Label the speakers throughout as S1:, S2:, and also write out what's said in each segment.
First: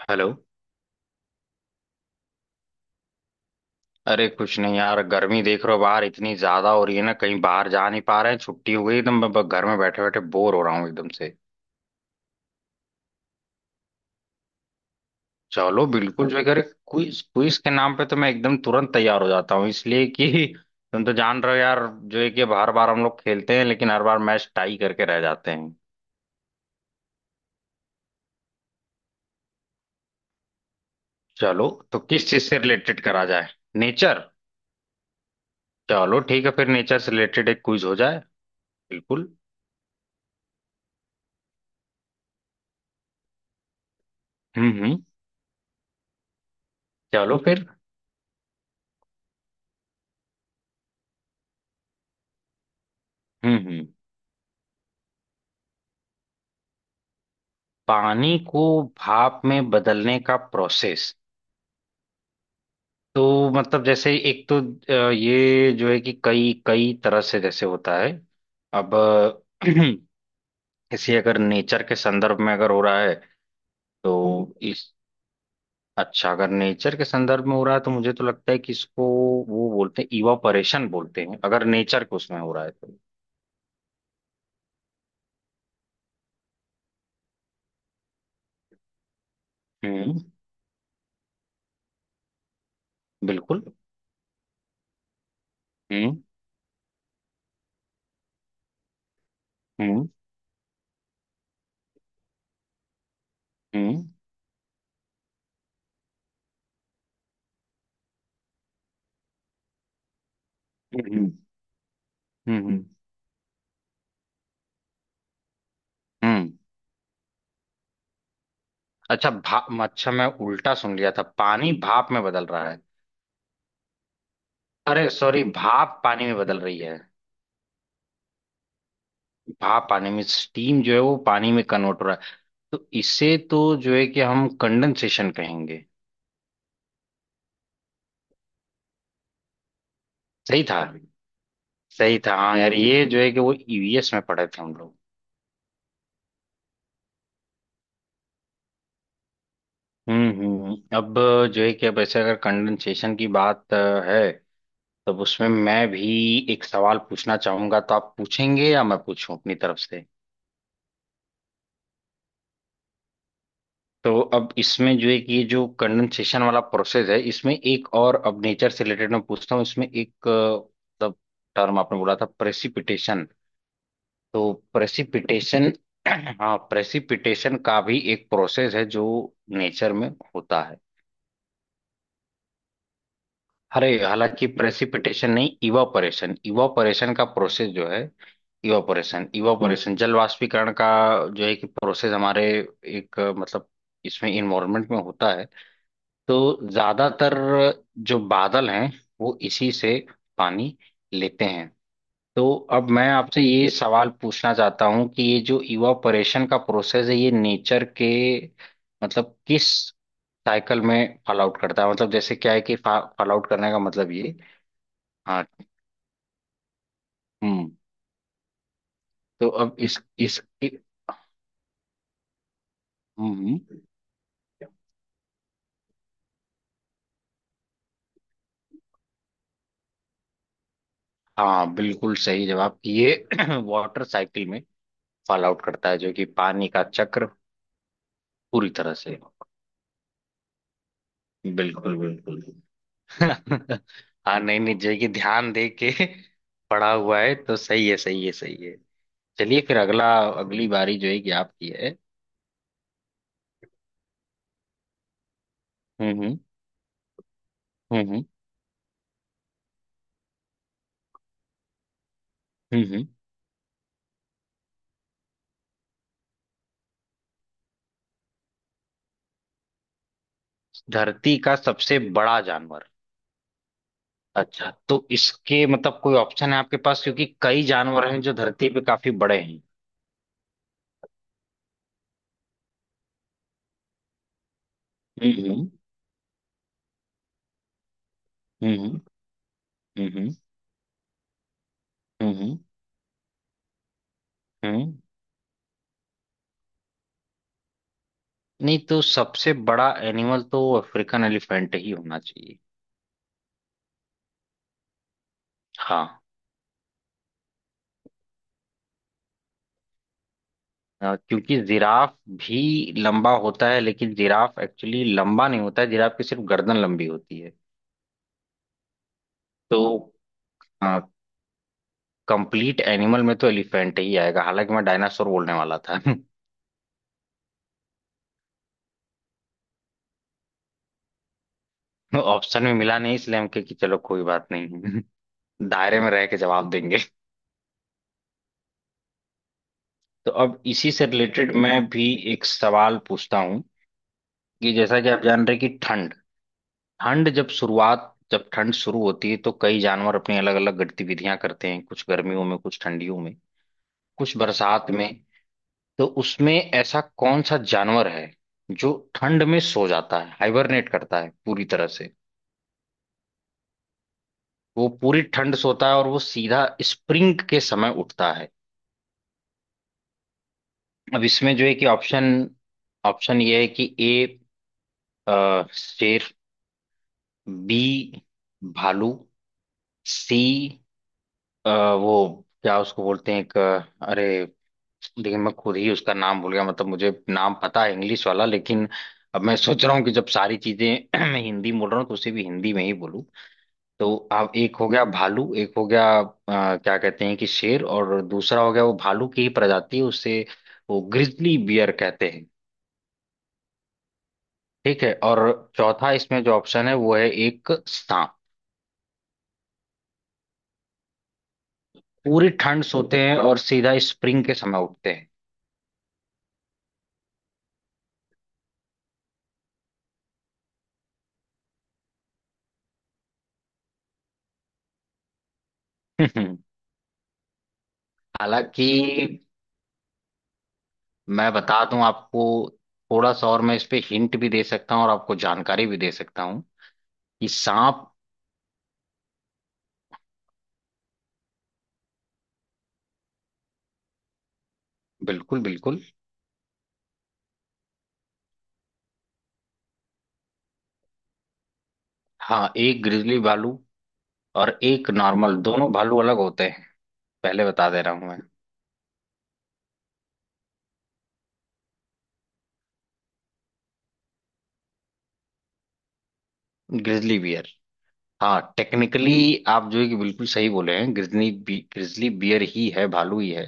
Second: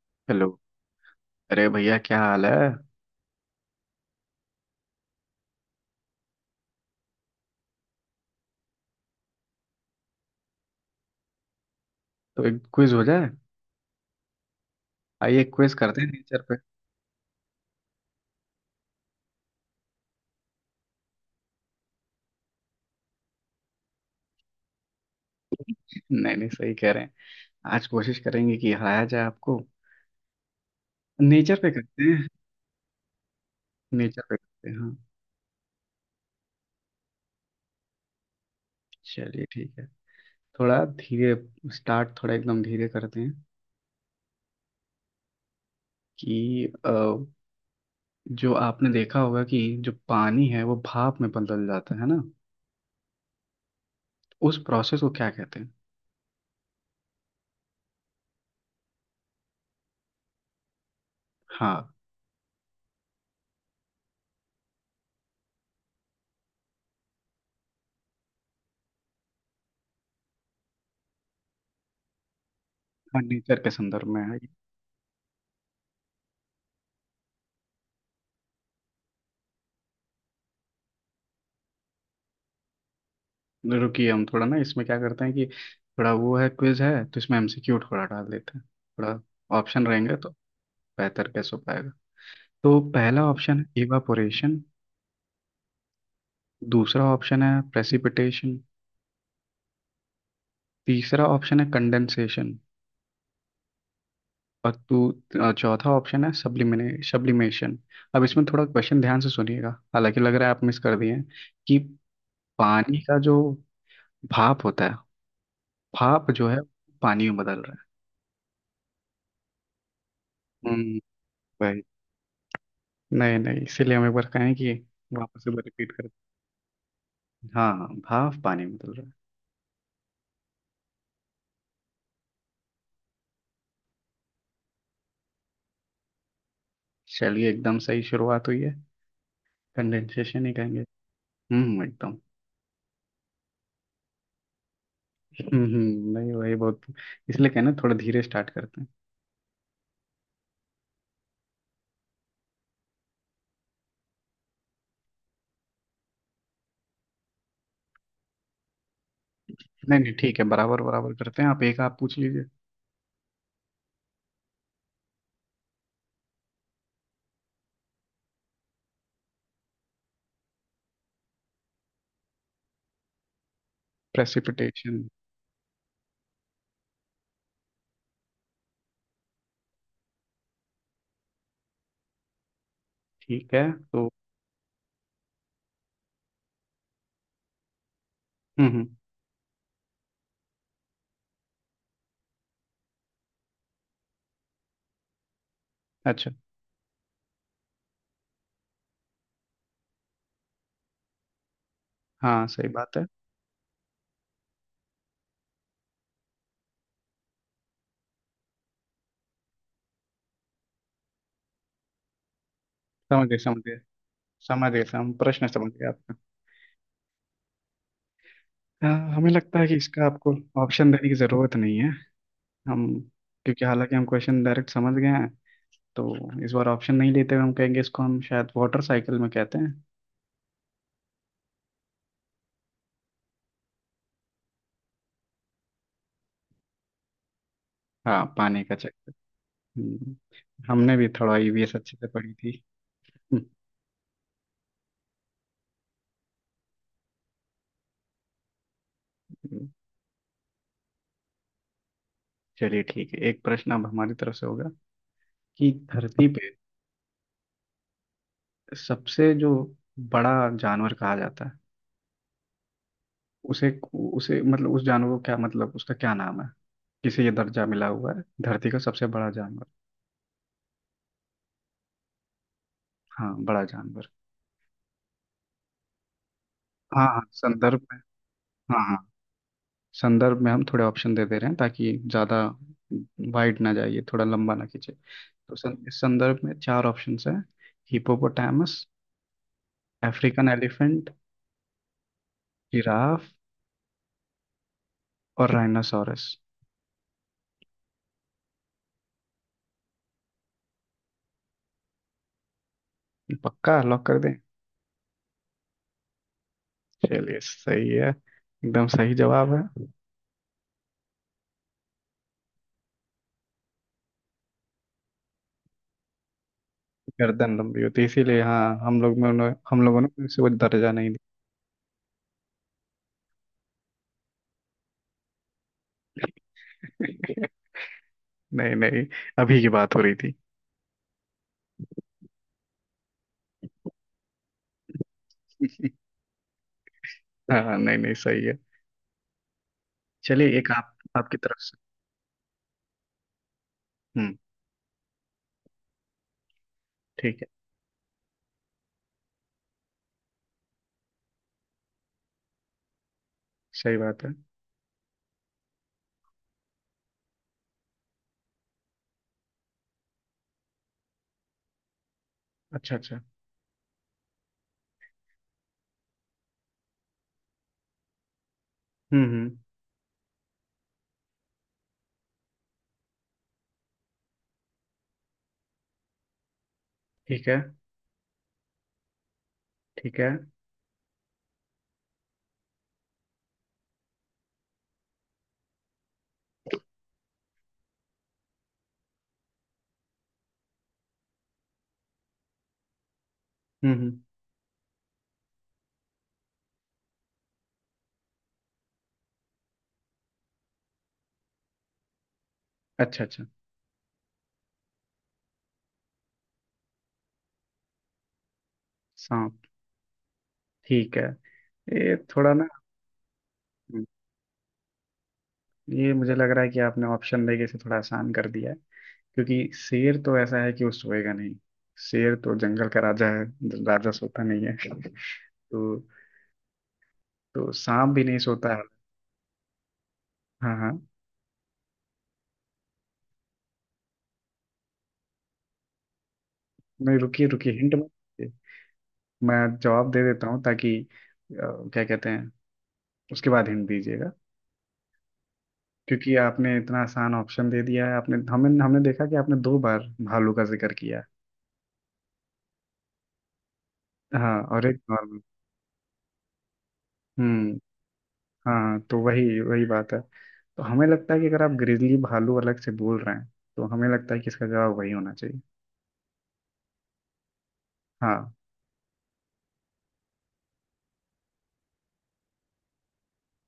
S1: Hello.
S2: Hello. अरे भैया क्या हाल है।
S1: अरे कुछ नहीं यार, गर्मी देख रहे हो बाहर, इतनी ज्यादा हो रही है ना, कहीं बाहर जा नहीं पा रहे हैं। छुट्टी हो गई एकदम। घर में बैठे बैठे बोर हो रहा हूँ एकदम से।
S2: तो एक क्विज हो जाए। आइए क्विज
S1: चलो
S2: करते हैं
S1: बिल्कुल, जो
S2: नेचर पे।
S1: अगर क्विज क्विज के नाम पे तो मैं एकदम तुरंत तैयार हो जाता हूँ, इसलिए कि तुम तो जान रहे हो यार, जो है कि हर बार हम लोग खेलते हैं लेकिन हर बार मैच टाई करके रह जाते हैं।
S2: नहीं नहीं, सही कह रहे हैं। आज कोशिश करेंगे कि हराया जाए आपको। नेचर
S1: चलो,
S2: पे
S1: तो
S2: करते हैं।
S1: किस चीज से रिलेटेड करा जाए?
S2: Nature
S1: nature.
S2: पे करते हैं, हाँ।
S1: चलो ठीक है, फिर नेचर से रिलेटेड एक क्विज हो जाए। बिल्कुल।
S2: चलिए ठीक है। थोड़ा धीरे। स्टार्ट थोड़ा एकदम धीरे करते हैं।
S1: हम्म।
S2: कि
S1: चलो फिर।
S2: जो आपने देखा होगा कि जो पानी है वो भाप में बदल जाता है ना।
S1: हम्म।
S2: उस प्रोसेस को क्या कहते हैं।
S1: पानी को भाप में बदलने का प्रोसेस?
S2: हाँ
S1: तो मतलब जैसे एक तो ये जो है कि कई कई तरह से जैसे होता है। अब किसी अगर नेचर के संदर्भ में अगर हो रहा है
S2: हाँ, नेचर के संदर्भ में है।
S1: तो इस। अच्छा, अगर नेचर के संदर्भ में हो रहा है, तो मुझे तो लगता है कि इसको वो बोलते हैं इवापोरेशन बोलते हैं, अगर नेचर को उसमें हो रहा है तो।
S2: रुकिए, हम थोड़ा ना इसमें क्या करते हैं कि थोड़ा, वो है क्विज है तो इसमें एमसीक्यू थोड़ा डाल देते हैं। थोड़ा ऑप्शन रहेंगे
S1: हम्म।
S2: तो बेहतर कैसे हो पाएगा। तो पहला ऑप्शन
S1: बिल्कुल।
S2: है इवापोरेशन।
S1: हम्म।
S2: दूसरा ऑप्शन है प्रेसिपिटेशन।
S1: हम्म।
S2: तीसरा ऑप्शन है कंडेंसेशन।
S1: हम्म।
S2: और चौथा ऑप्शन है सब्लिमिने सब्लिमेशन। अब इसमें थोड़ा क्वेश्चन ध्यान से सुनिएगा। हालांकि लग रहा है आप मिस कर
S1: हम्म।
S2: दिए हैं।
S1: हम्म।
S2: कि
S1: हम्म।
S2: पानी का जो भाप होता है, भाप जो
S1: हम्म।
S2: है पानी में बदल रहा
S1: अच्छा भाप, अच्छा मैं
S2: है।
S1: उल्टा सुन
S2: हम्म।
S1: लिया था पानी
S2: भाई
S1: भाप में बदल रहा है।
S2: नहीं नहीं, इसीलिए हम एक बार कहें कि
S1: अरे सॉरी,
S2: वापस से रिपीट
S1: भाप
S2: कर।
S1: पानी में बदल रही है।
S2: हाँ हाँ, भाप पानी में बदल रहा है।
S1: भाप पानी में, स्टीम जो है वो पानी में कन्वर्ट हो रहा है, तो इसे तो जो है कि हम कंडेंसेशन कहेंगे।
S2: चलिए, एकदम सही शुरुआत हुई है। कंडेंसेशन ही
S1: सही
S2: कहेंगे।
S1: था।
S2: हम्म, एकदम।
S1: सही था, हाँ यार, ये जो है कि वो ईवीएस में पढ़े थे हम लोग।
S2: नहीं वही बहुत, इसलिए कहना थोड़ा धीरे स्टार्ट करते हैं।
S1: अब जो है कि अब ऐसे अगर कंडेंसेशन की बात है, तब उसमें मैं भी एक सवाल पूछना चाहूंगा, तो आप पूछेंगे या मैं पूछूं अपनी तरफ
S2: नहीं
S1: से?
S2: नहीं, ठीक है, बराबर बराबर करते हैं, आप एक आप पूछ लीजिए।
S1: तो अब इसमें जो है कि ये जो कंडेंसेशन वाला प्रोसेस है, इसमें एक और अब नेचर से रिलेटेड मैं पूछता हूँ, इसमें एक मतलब टर्म आपने बोला था प्रेसिपिटेशन। तो
S2: प्रेसिपिटेशन।
S1: प्रेसिपिटेशन हाँ, प्रेसिपिटेशन का भी एक प्रोसेस है जो नेचर में होता है।
S2: ठीक है
S1: अरे
S2: तो।
S1: हालांकि प्रेसिपिटेशन नहीं, इवापोरेशन इवापोरेशन का प्रोसेस जो है,
S2: हम्म हम्म,
S1: इवापोरेशन इवापोरेशन जल वाष्पीकरण का जो है कि प्रोसेस हमारे एक मतलब इसमें इन्वायरमेंट में होता है।
S2: अच्छा।
S1: तो ज्यादातर जो बादल हैं वो इसी से पानी लेते हैं।
S2: हाँ,
S1: तो
S2: सही
S1: अब
S2: बात है।
S1: मैं आपसे ये सवाल पूछना चाहता हूं कि ये जो इवापोरेशन का प्रोसेस है, ये नेचर के मतलब किस साइकिल में फॉल आउट करता है? मतलब जैसे क्या है कि
S2: समझ
S1: फॉल
S2: गए
S1: आउट
S2: समझ
S1: करने
S2: गए,
S1: का मतलब ये।
S2: समझ गए हम
S1: हाँ।
S2: प्रश्न समझ गए आपका।
S1: हम्म।
S2: हाँ, हमें
S1: तो
S2: लगता है कि
S1: अब इस
S2: इसका आपको
S1: इस
S2: ऑप्शन देने की जरूरत नहीं है। हम,
S1: हम्म।
S2: क्योंकि हालांकि हम क्वेश्चन डायरेक्ट समझ गए हैं, तो इस बार ऑप्शन नहीं लेते हुए हम कहेंगे इसको हम शायद वाटर साइकिल में कहते हैं।
S1: हाँ बिल्कुल सही जवाब, ये वाटर साइकिल में फॉल आउट करता है, जो कि पानी का चक्र
S2: हाँ, पानी
S1: पूरी
S2: का
S1: तरह
S2: चक्कर।
S1: से।
S2: हम्म, हमने भी थोड़ा ईवीएस अच्छे
S1: बिल्कुल
S2: से पढ़ी
S1: बिल्कुल।
S2: थी।
S1: हाँ, नहीं नहीं, जो है कि ध्यान दे के पढ़ा हुआ है तो सही है, सही है, सही है। चलिए
S2: हम्म,
S1: फिर अगला, अगली बारी जो है कि आपकी है।
S2: चलिए ठीक है, एक प्रश्न अब हमारी तरफ से होगा। कि धरती
S1: हम्म।
S2: पे
S1: हम्म
S2: सबसे जो बड़ा जानवर कहा जाता है,
S1: हम्म। हम्म। हम्म।
S2: उसे उसे मतलब उस जानवर को क्या, मतलब उसका क्या नाम है। किसे ये दर्जा मिला हुआ है धरती का सबसे बड़ा जानवर।
S1: धरती का सबसे बड़ा जानवर?
S2: हाँ, बड़ा जानवर।
S1: अच्छा, तो इसके मतलब कोई ऑप्शन है आपके पास?
S2: हाँ हाँ,
S1: क्योंकि कई
S2: संदर्भ में।
S1: जानवर हैं जो धरती पे
S2: हाँ,
S1: काफी बड़े हैं।
S2: संदर्भ में हम थोड़े ऑप्शन दे दे रहे हैं ताकि ज़्यादा वाइड ना जाइए, थोड़ा लंबा ना खींचे,
S1: हम्म।
S2: तो इस संदर्भ में चार ऑप्शंस हैं। हिपोपोटामस,
S1: हम्म। हम्म।
S2: अफ्रीकन एलिफेंट,
S1: हम्म।
S2: जिराफ
S1: हम्म। हम्म।
S2: और राइनासोरस।
S1: नहीं, तो सबसे बड़ा एनिमल तो अफ्रीकन एलिफेंट ही होना चाहिए।
S2: पक्का लॉक कर दें।
S1: हाँ।
S2: चलिए, सही है, एकदम सही जवाब है।
S1: क्योंकि जिराफ भी लंबा होता है लेकिन जिराफ एक्चुअली लंबा नहीं होता है, जिराफ की सिर्फ गर्दन लंबी होती है।
S2: गर्दन लंबी होती है इसीलिए, हाँ,
S1: तो
S2: हम लोगों ने उसे वो दर्जा नहीं
S1: कंप्लीट एनिमल में तो एलिफेंट ही आएगा, हालांकि मैं डायनासोर बोलने वाला था
S2: दिया। नहीं नहीं, अभी की बात हो रही थी।
S1: ऑप्शन में मिला नहीं इसलिए हम कहे कि चलो कोई बात नहीं दायरे में रह के जवाब देंगे।
S2: हाँ नहीं नहीं, सही है।
S1: तो
S2: चलिए,
S1: अब
S2: एक
S1: इसी
S2: आप
S1: से
S2: आपकी
S1: रिलेटेड
S2: तरफ से।
S1: मैं भी एक सवाल पूछता हूँ
S2: हम्म।
S1: कि जैसा कि आप जान रहे हैं कि ठंड ठंड
S2: ठीक है,
S1: जब शुरुआत जब ठंड शुरू होती है तो कई जानवर अपनी अलग अलग गतिविधियां करते हैं, कुछ गर्मियों में कुछ ठंडियों में
S2: सही बात है।
S1: कुछ बरसात में। तो उसमें ऐसा कौन सा जानवर है जो ठंड में सो जाता है, हाइबरनेट करता है पूरी तरह से?
S2: अच्छा अच्छा।
S1: वो पूरी ठंड सोता है और वो सीधा स्प्रिंग के समय उठता है।
S2: हम्म हम्म,
S1: अब इसमें जो है कि ऑप्शन ऑप्शन ये है कि ए शेर,
S2: ठीक है
S1: बी भालू,
S2: ठीक है।
S1: सी अ, वो क्या उसको बोलते हैं एक अरे देखिए मैं खुद ही उसका नाम भूल गया, मतलब मुझे नाम पता है इंग्लिश वाला, लेकिन अब मैं सोच रहा हूँ कि जब सारी चीजें मैं हिंदी में बोल रहा हूँ तो उसे भी हिंदी में ही बोलूँ।
S2: हम्म,
S1: तो आप एक हो गया भालू, एक हो गया क्या कहते हैं कि शेर, और दूसरा हो गया वो भालू की ही प्रजाति है उसे वो ग्रिजली बियर कहते हैं।
S2: अच्छा अच्छा।
S1: ठीक है, और चौथा इसमें जो ऑप्शन है वो है एक सांप।
S2: सांप। ठीक है। ये
S1: पूरी
S2: थोड़ा ना।
S1: ठंड सोते हैं और सीधा
S2: हम्म,
S1: स्प्रिंग के समय उठते हैं
S2: ये मुझे लग रहा है कि आपने ऑप्शन देके इसे थोड़ा आसान कर दिया है। क्योंकि शेर तो ऐसा है कि वो सोएगा नहीं। शेर तो जंगल का राजा है। राजा सोता नहीं है। तो। तो सांप भी नहीं सोता है।
S1: हालांकि
S2: हाँ हाँ।
S1: मैं बता दूं आपको, थोड़ा सा और मैं इस पे हिंट भी दे सकता हूँ और आपको जानकारी भी दे सकता हूँ
S2: नहीं, रुकिए
S1: कि
S2: रुकिए, हिंट मत
S1: सांप।
S2: दीजिए। मैं जवाब दे देता हूँ ताकि, क्या कहते हैं, उसके बाद हिंट दीजिएगा।
S1: बिल्कुल बिल्कुल।
S2: क्योंकि आपने इतना आसान ऑप्शन दे दिया है, आपने, हमने हमने देखा कि आपने दो बार भालू का जिक्र किया
S1: हाँ एक ग्रिजली भालू
S2: है। हाँ,
S1: और
S2: और एक
S1: एक
S2: नॉर्मल।
S1: नॉर्मल, दोनों भालू अलग होते हैं, पहले
S2: हम्म।
S1: बता दे रहा हूँ मैं।
S2: हाँ, तो वही वही बात है, तो हमें लगता है कि अगर आप ग्रिजली भालू अलग से बोल रहे हैं तो हमें लगता है कि इसका जवाब वही होना चाहिए।
S1: Grizzly bear.
S2: हाँ।
S1: हाँ टेक्निकली आप जो है कि बिल्कुल सही बोले हैं, ग्रिजली बियर ही है, भालू ही है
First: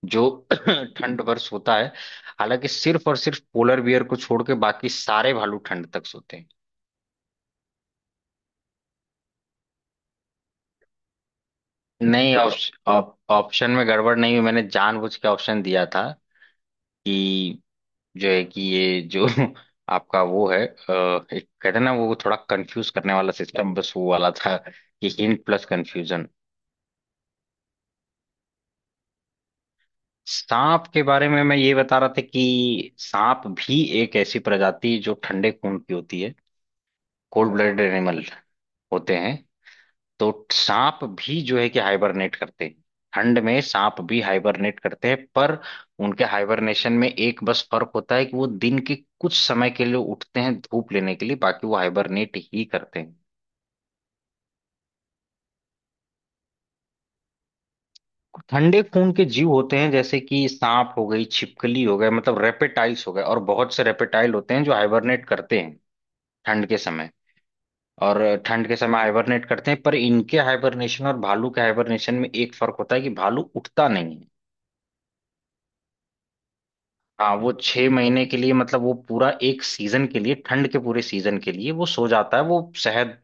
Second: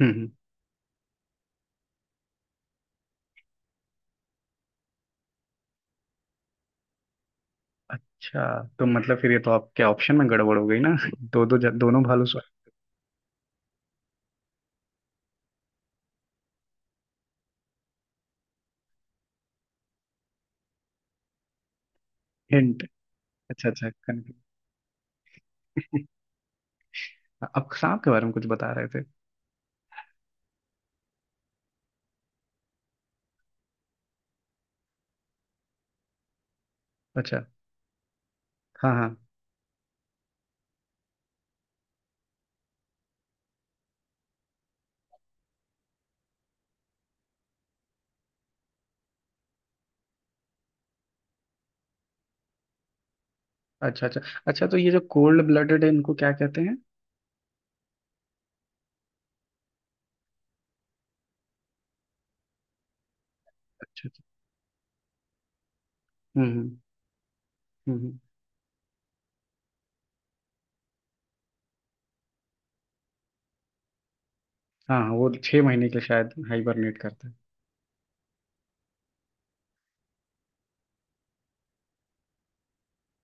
S2: हम्म
S1: जो
S2: हम्म।
S1: ठंड पर सोता है। हालांकि सिर्फ और सिर्फ पोलर बियर को छोड़ के बाकी सारे भालू ठंड तक सोते हैं।
S2: अच्छा, तो मतलब फिर ये तो आपके ऑप्शन में गड़बड़ हो गई ना। दो दो, दोनों भालू,
S1: नहीं,
S2: सॉरी।
S1: ऑप्शन ऑप्शन में गड़बड़ नहीं हुई, मैंने जानबूझ के ऑप्शन दिया था कि जो है कि ये जो आपका वो है एक कहते हैं ना वो थोड़ा
S2: हिंट।
S1: कंफ्यूज करने वाला
S2: अच्छा
S1: सिस्टम,
S2: अच्छा,
S1: बस वो वाला
S2: confuse।
S1: था कि हिंट प्लस कंफ्यूजन।
S2: आप सांप के बारे में कुछ बता रहे थे।
S1: सांप के बारे में मैं ये बता रहा था कि सांप भी एक ऐसी प्रजाति जो ठंडे खून की होती है,
S2: अच्छा।
S1: कोल्ड ब्लडेड एनिमल
S2: हाँ हाँ।
S1: होते हैं। तो सांप भी जो है कि हाइबरनेट करते हैं, ठंड में सांप भी हाइबरनेट करते हैं, पर उनके हाइबरनेशन में एक बस फर्क होता है कि वो दिन के कुछ समय के लिए उठते हैं धूप लेने के लिए, बाकी वो हाइबरनेट ही करते हैं।
S2: अच्छा अच्छा। अच्छा, तो ये जो कोल्ड ब्लडेड है इनको क्या कहते हैं।
S1: ठंडे खून के जीव होते हैं जैसे कि सांप हो गई, छिपकली हो गए, मतलब रेपेटाइल्स हो गए, और बहुत से
S2: अच्छा अच्छा।
S1: रेपेटाइल होते हैं जो हाइबरनेट करते हैं
S2: हम्म
S1: ठंड
S2: हम्म।
S1: के समय।
S2: हम्म, हम्म।
S1: और ठंड के समय हाइबरनेट करते हैं पर इनके हाइबरनेशन और भालू के हाइबरनेशन में एक फर्क होता है कि भालू उठता नहीं है।
S2: हाँ हाँ, वो 6 महीने के शायद हाइबरनेट करता है।
S1: हाँ वो 6 महीने के लिए, मतलब वो पूरा एक सीजन के लिए, ठंड के पूरे सीजन के लिए वो सो जाता है, वो शहद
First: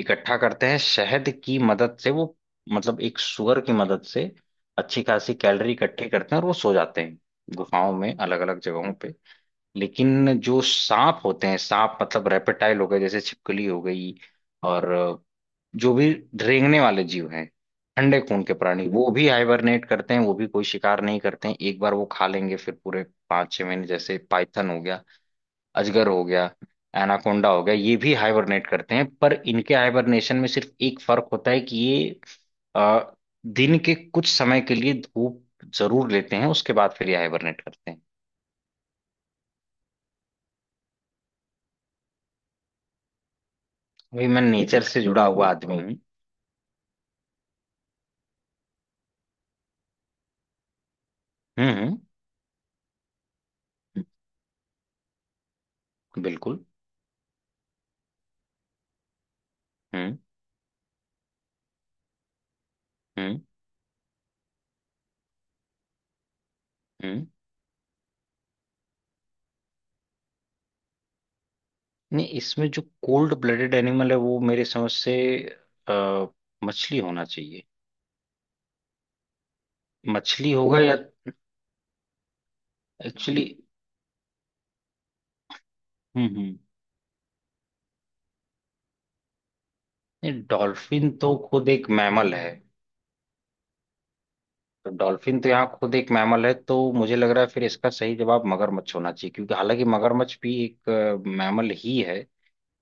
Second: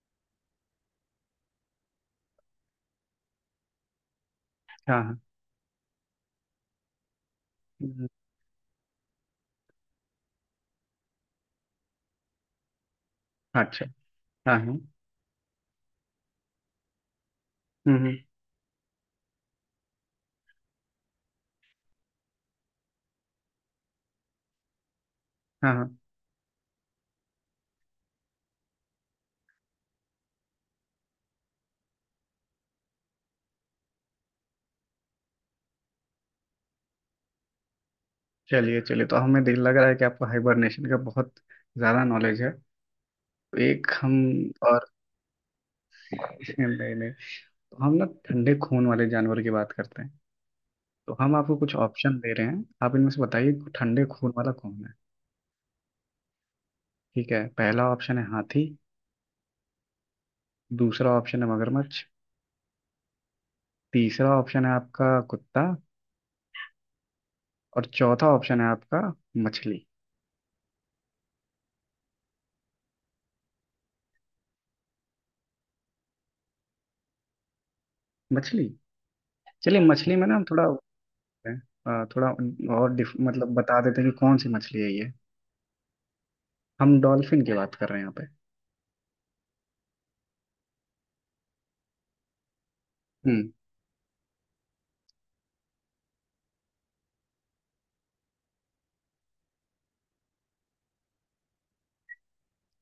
S1: इकट्ठा करते हैं, शहद की मदद से वो, मतलब एक सुअर की मदद से
S2: हाँ
S1: अच्छी
S2: हाँ।
S1: खासी कैलोरी इकट्ठी करते हैं और वो सो जाते हैं गुफाओं
S2: हम्म,
S1: में अलग अलग जगहों पे। लेकिन जो सांप होते हैं, सांप मतलब रेपेटाइल हो गए जैसे छिपकली हो
S2: अच्छा।
S1: गई,
S2: हाँ हाँ।
S1: और जो भी रेंगने वाले जीव हैं,
S2: हम्म हम्म,
S1: ठंडे खून के प्राणी, वो भी हाइबरनेट करते हैं, वो भी कोई शिकार नहीं करते हैं, एक बार वो खा लेंगे फिर पूरे 5 6 महीने। जैसे पाइथन हो गया,
S2: हाँ हाँ।
S1: अजगर हो गया, एनाकोंडा हो गया, ये भी हाइबरनेट करते हैं, पर इनके हाइबरनेशन में सिर्फ एक फर्क होता है कि ये अ, दिन के कुछ समय के लिए धूप जरूर लेते हैं, उसके बाद फिर ये हाइबरनेट करते हैं।
S2: चलिए चलिए, तो हमें दिल लग रहा है कि आपको हाइबरनेशन का बहुत ज़्यादा नॉलेज है। तो एक हम
S1: अभी मैं नेचर
S2: और।
S1: से जुड़ा हुआ आदमी हूँ।
S2: नहीं नहीं। तो हम ना ठंडे खून वाले जानवर की बात करते हैं। तो हम आपको
S1: हम्म
S2: कुछ
S1: हम्म,
S2: ऑप्शन दे रहे हैं, आप इनमें से बताइए ठंडे खून वाला कौन है।
S1: बिल्कुल।
S2: ठीक है, पहला ऑप्शन है हाथी।
S1: हम्म।
S2: दूसरा ऑप्शन है मगरमच्छ।
S1: हम्म।
S2: तीसरा ऑप्शन है आपका कुत्ता।
S1: हम्म।
S2: और चौथा ऑप्शन है आपका मछली।
S1: नहीं, इसमें जो कोल्ड ब्लडेड एनिमल है वो मेरे समझ से अ, मछली होना चाहिए।
S2: मछली। चलिए, मछली में ना हम
S1: मछली
S2: थोड़ा,
S1: होगा या
S2: थोड़ा और डिफ
S1: एक्चुअली।
S2: मतलब बता देते हैं कि कौन सी मछली है ये।
S1: हम्म।
S2: हम डॉल्फिन की बात कर रहे हैं यहाँ पे।
S1: नहीं डॉल्फिन तो खुद एक मैमल है,
S2: हम्म।
S1: तो डॉल्फिन तो यहाँ खुद एक मैमल है, तो मुझे लग रहा है फिर इसका सही जवाब मगरमच्छ होना चाहिए, क्योंकि हालांकि मगरमच्छ भी एक मैमल ही है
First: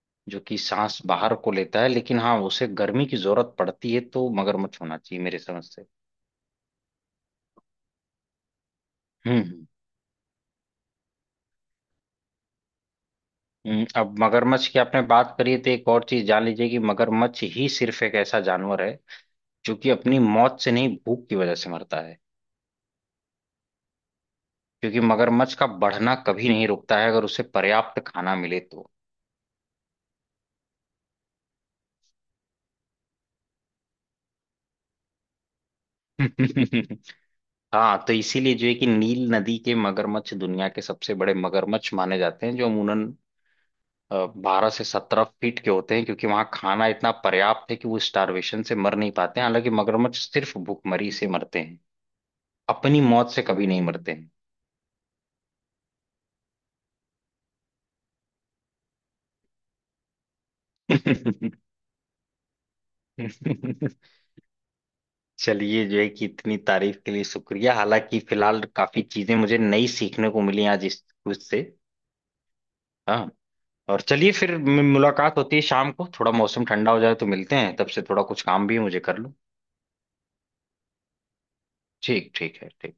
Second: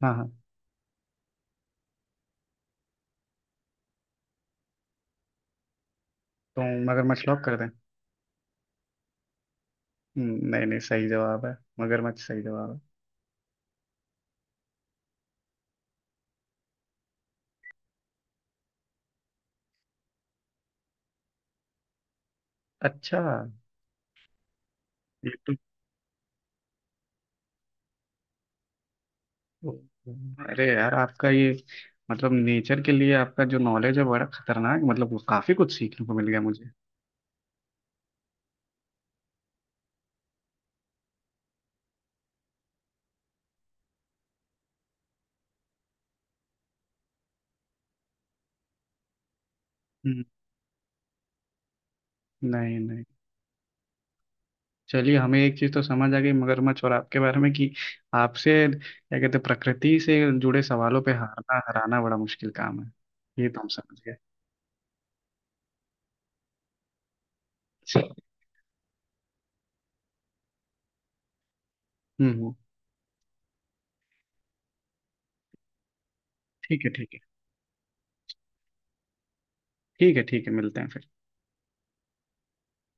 S2: हाँ हाँ।
S1: जो कि सांस बाहर को लेता है, लेकिन हाँ उसे गर्मी की जरूरत पड़ती है, तो मगरमच्छ होना चाहिए मेरे समझ से।
S2: तो मगरमच्छ लॉक कर दें।
S1: हम्म।
S2: नहीं नहीं, सही जवाब है, मगरमच्छ सही जवाब है।
S1: अब मगरमच्छ की आपने बात करी है, तो एक और चीज जान लीजिए कि मगरमच्छ ही सिर्फ एक ऐसा जानवर है जो कि अपनी मौत से नहीं भूख की वजह से मरता है,
S2: अच्छा,
S1: क्योंकि
S2: ये तो,
S1: मगरमच्छ का बढ़ना कभी नहीं रुकता है अगर उसे पर्याप्त खाना मिले तो
S2: अरे यार आपका ये, मतलब नेचर के लिए आपका जो नॉलेज है बड़ा खतरनाक, मतलब वो काफी कुछ सीखने को मिल गया मुझे।
S1: हाँ, तो इसीलिए जो है कि नील नदी के मगरमच्छ दुनिया के सबसे बड़े मगरमच्छ माने जाते हैं, जो अमूमन 12 से 17 फीट के होते हैं, क्योंकि वहाँ खाना इतना पर्याप्त है कि वो स्टारवेशन से मर नहीं पाते हैं, हालांकि मगरमच्छ
S2: हम्म,
S1: सिर्फ भूखमरी से मरते हैं,
S2: नहीं
S1: अपनी
S2: नहीं,
S1: मौत से कभी नहीं मरते।
S2: चलिए, हमें एक चीज तो समझ आ गई मगरमच्छ और आपके बारे में कि आपसे, क्या कहते हैं, प्रकृति से जुड़े सवालों पे हारना हराना बड़ा मुश्किल काम है। ये तो हम समझ गए।
S1: चलिए, जो है कि इतनी तारीफ के लिए शुक्रिया, हालांकि फिलहाल काफी चीजें मुझे नई सीखने को मिली आज इस कुछ से।
S2: हम्म हम्म,
S1: हाँ। और चलिए फिर मुलाकात होती है शाम को, थोड़ा मौसम
S2: ठीक है
S1: ठंडा हो
S2: ठीक
S1: जाए
S2: है।
S1: तो मिलते हैं तब से, थोड़ा कुछ काम भी है मुझे कर लूँ।
S2: ठीक है ठीक है, मिलते हैं फिर।
S1: ठीक ठीक है ठीक।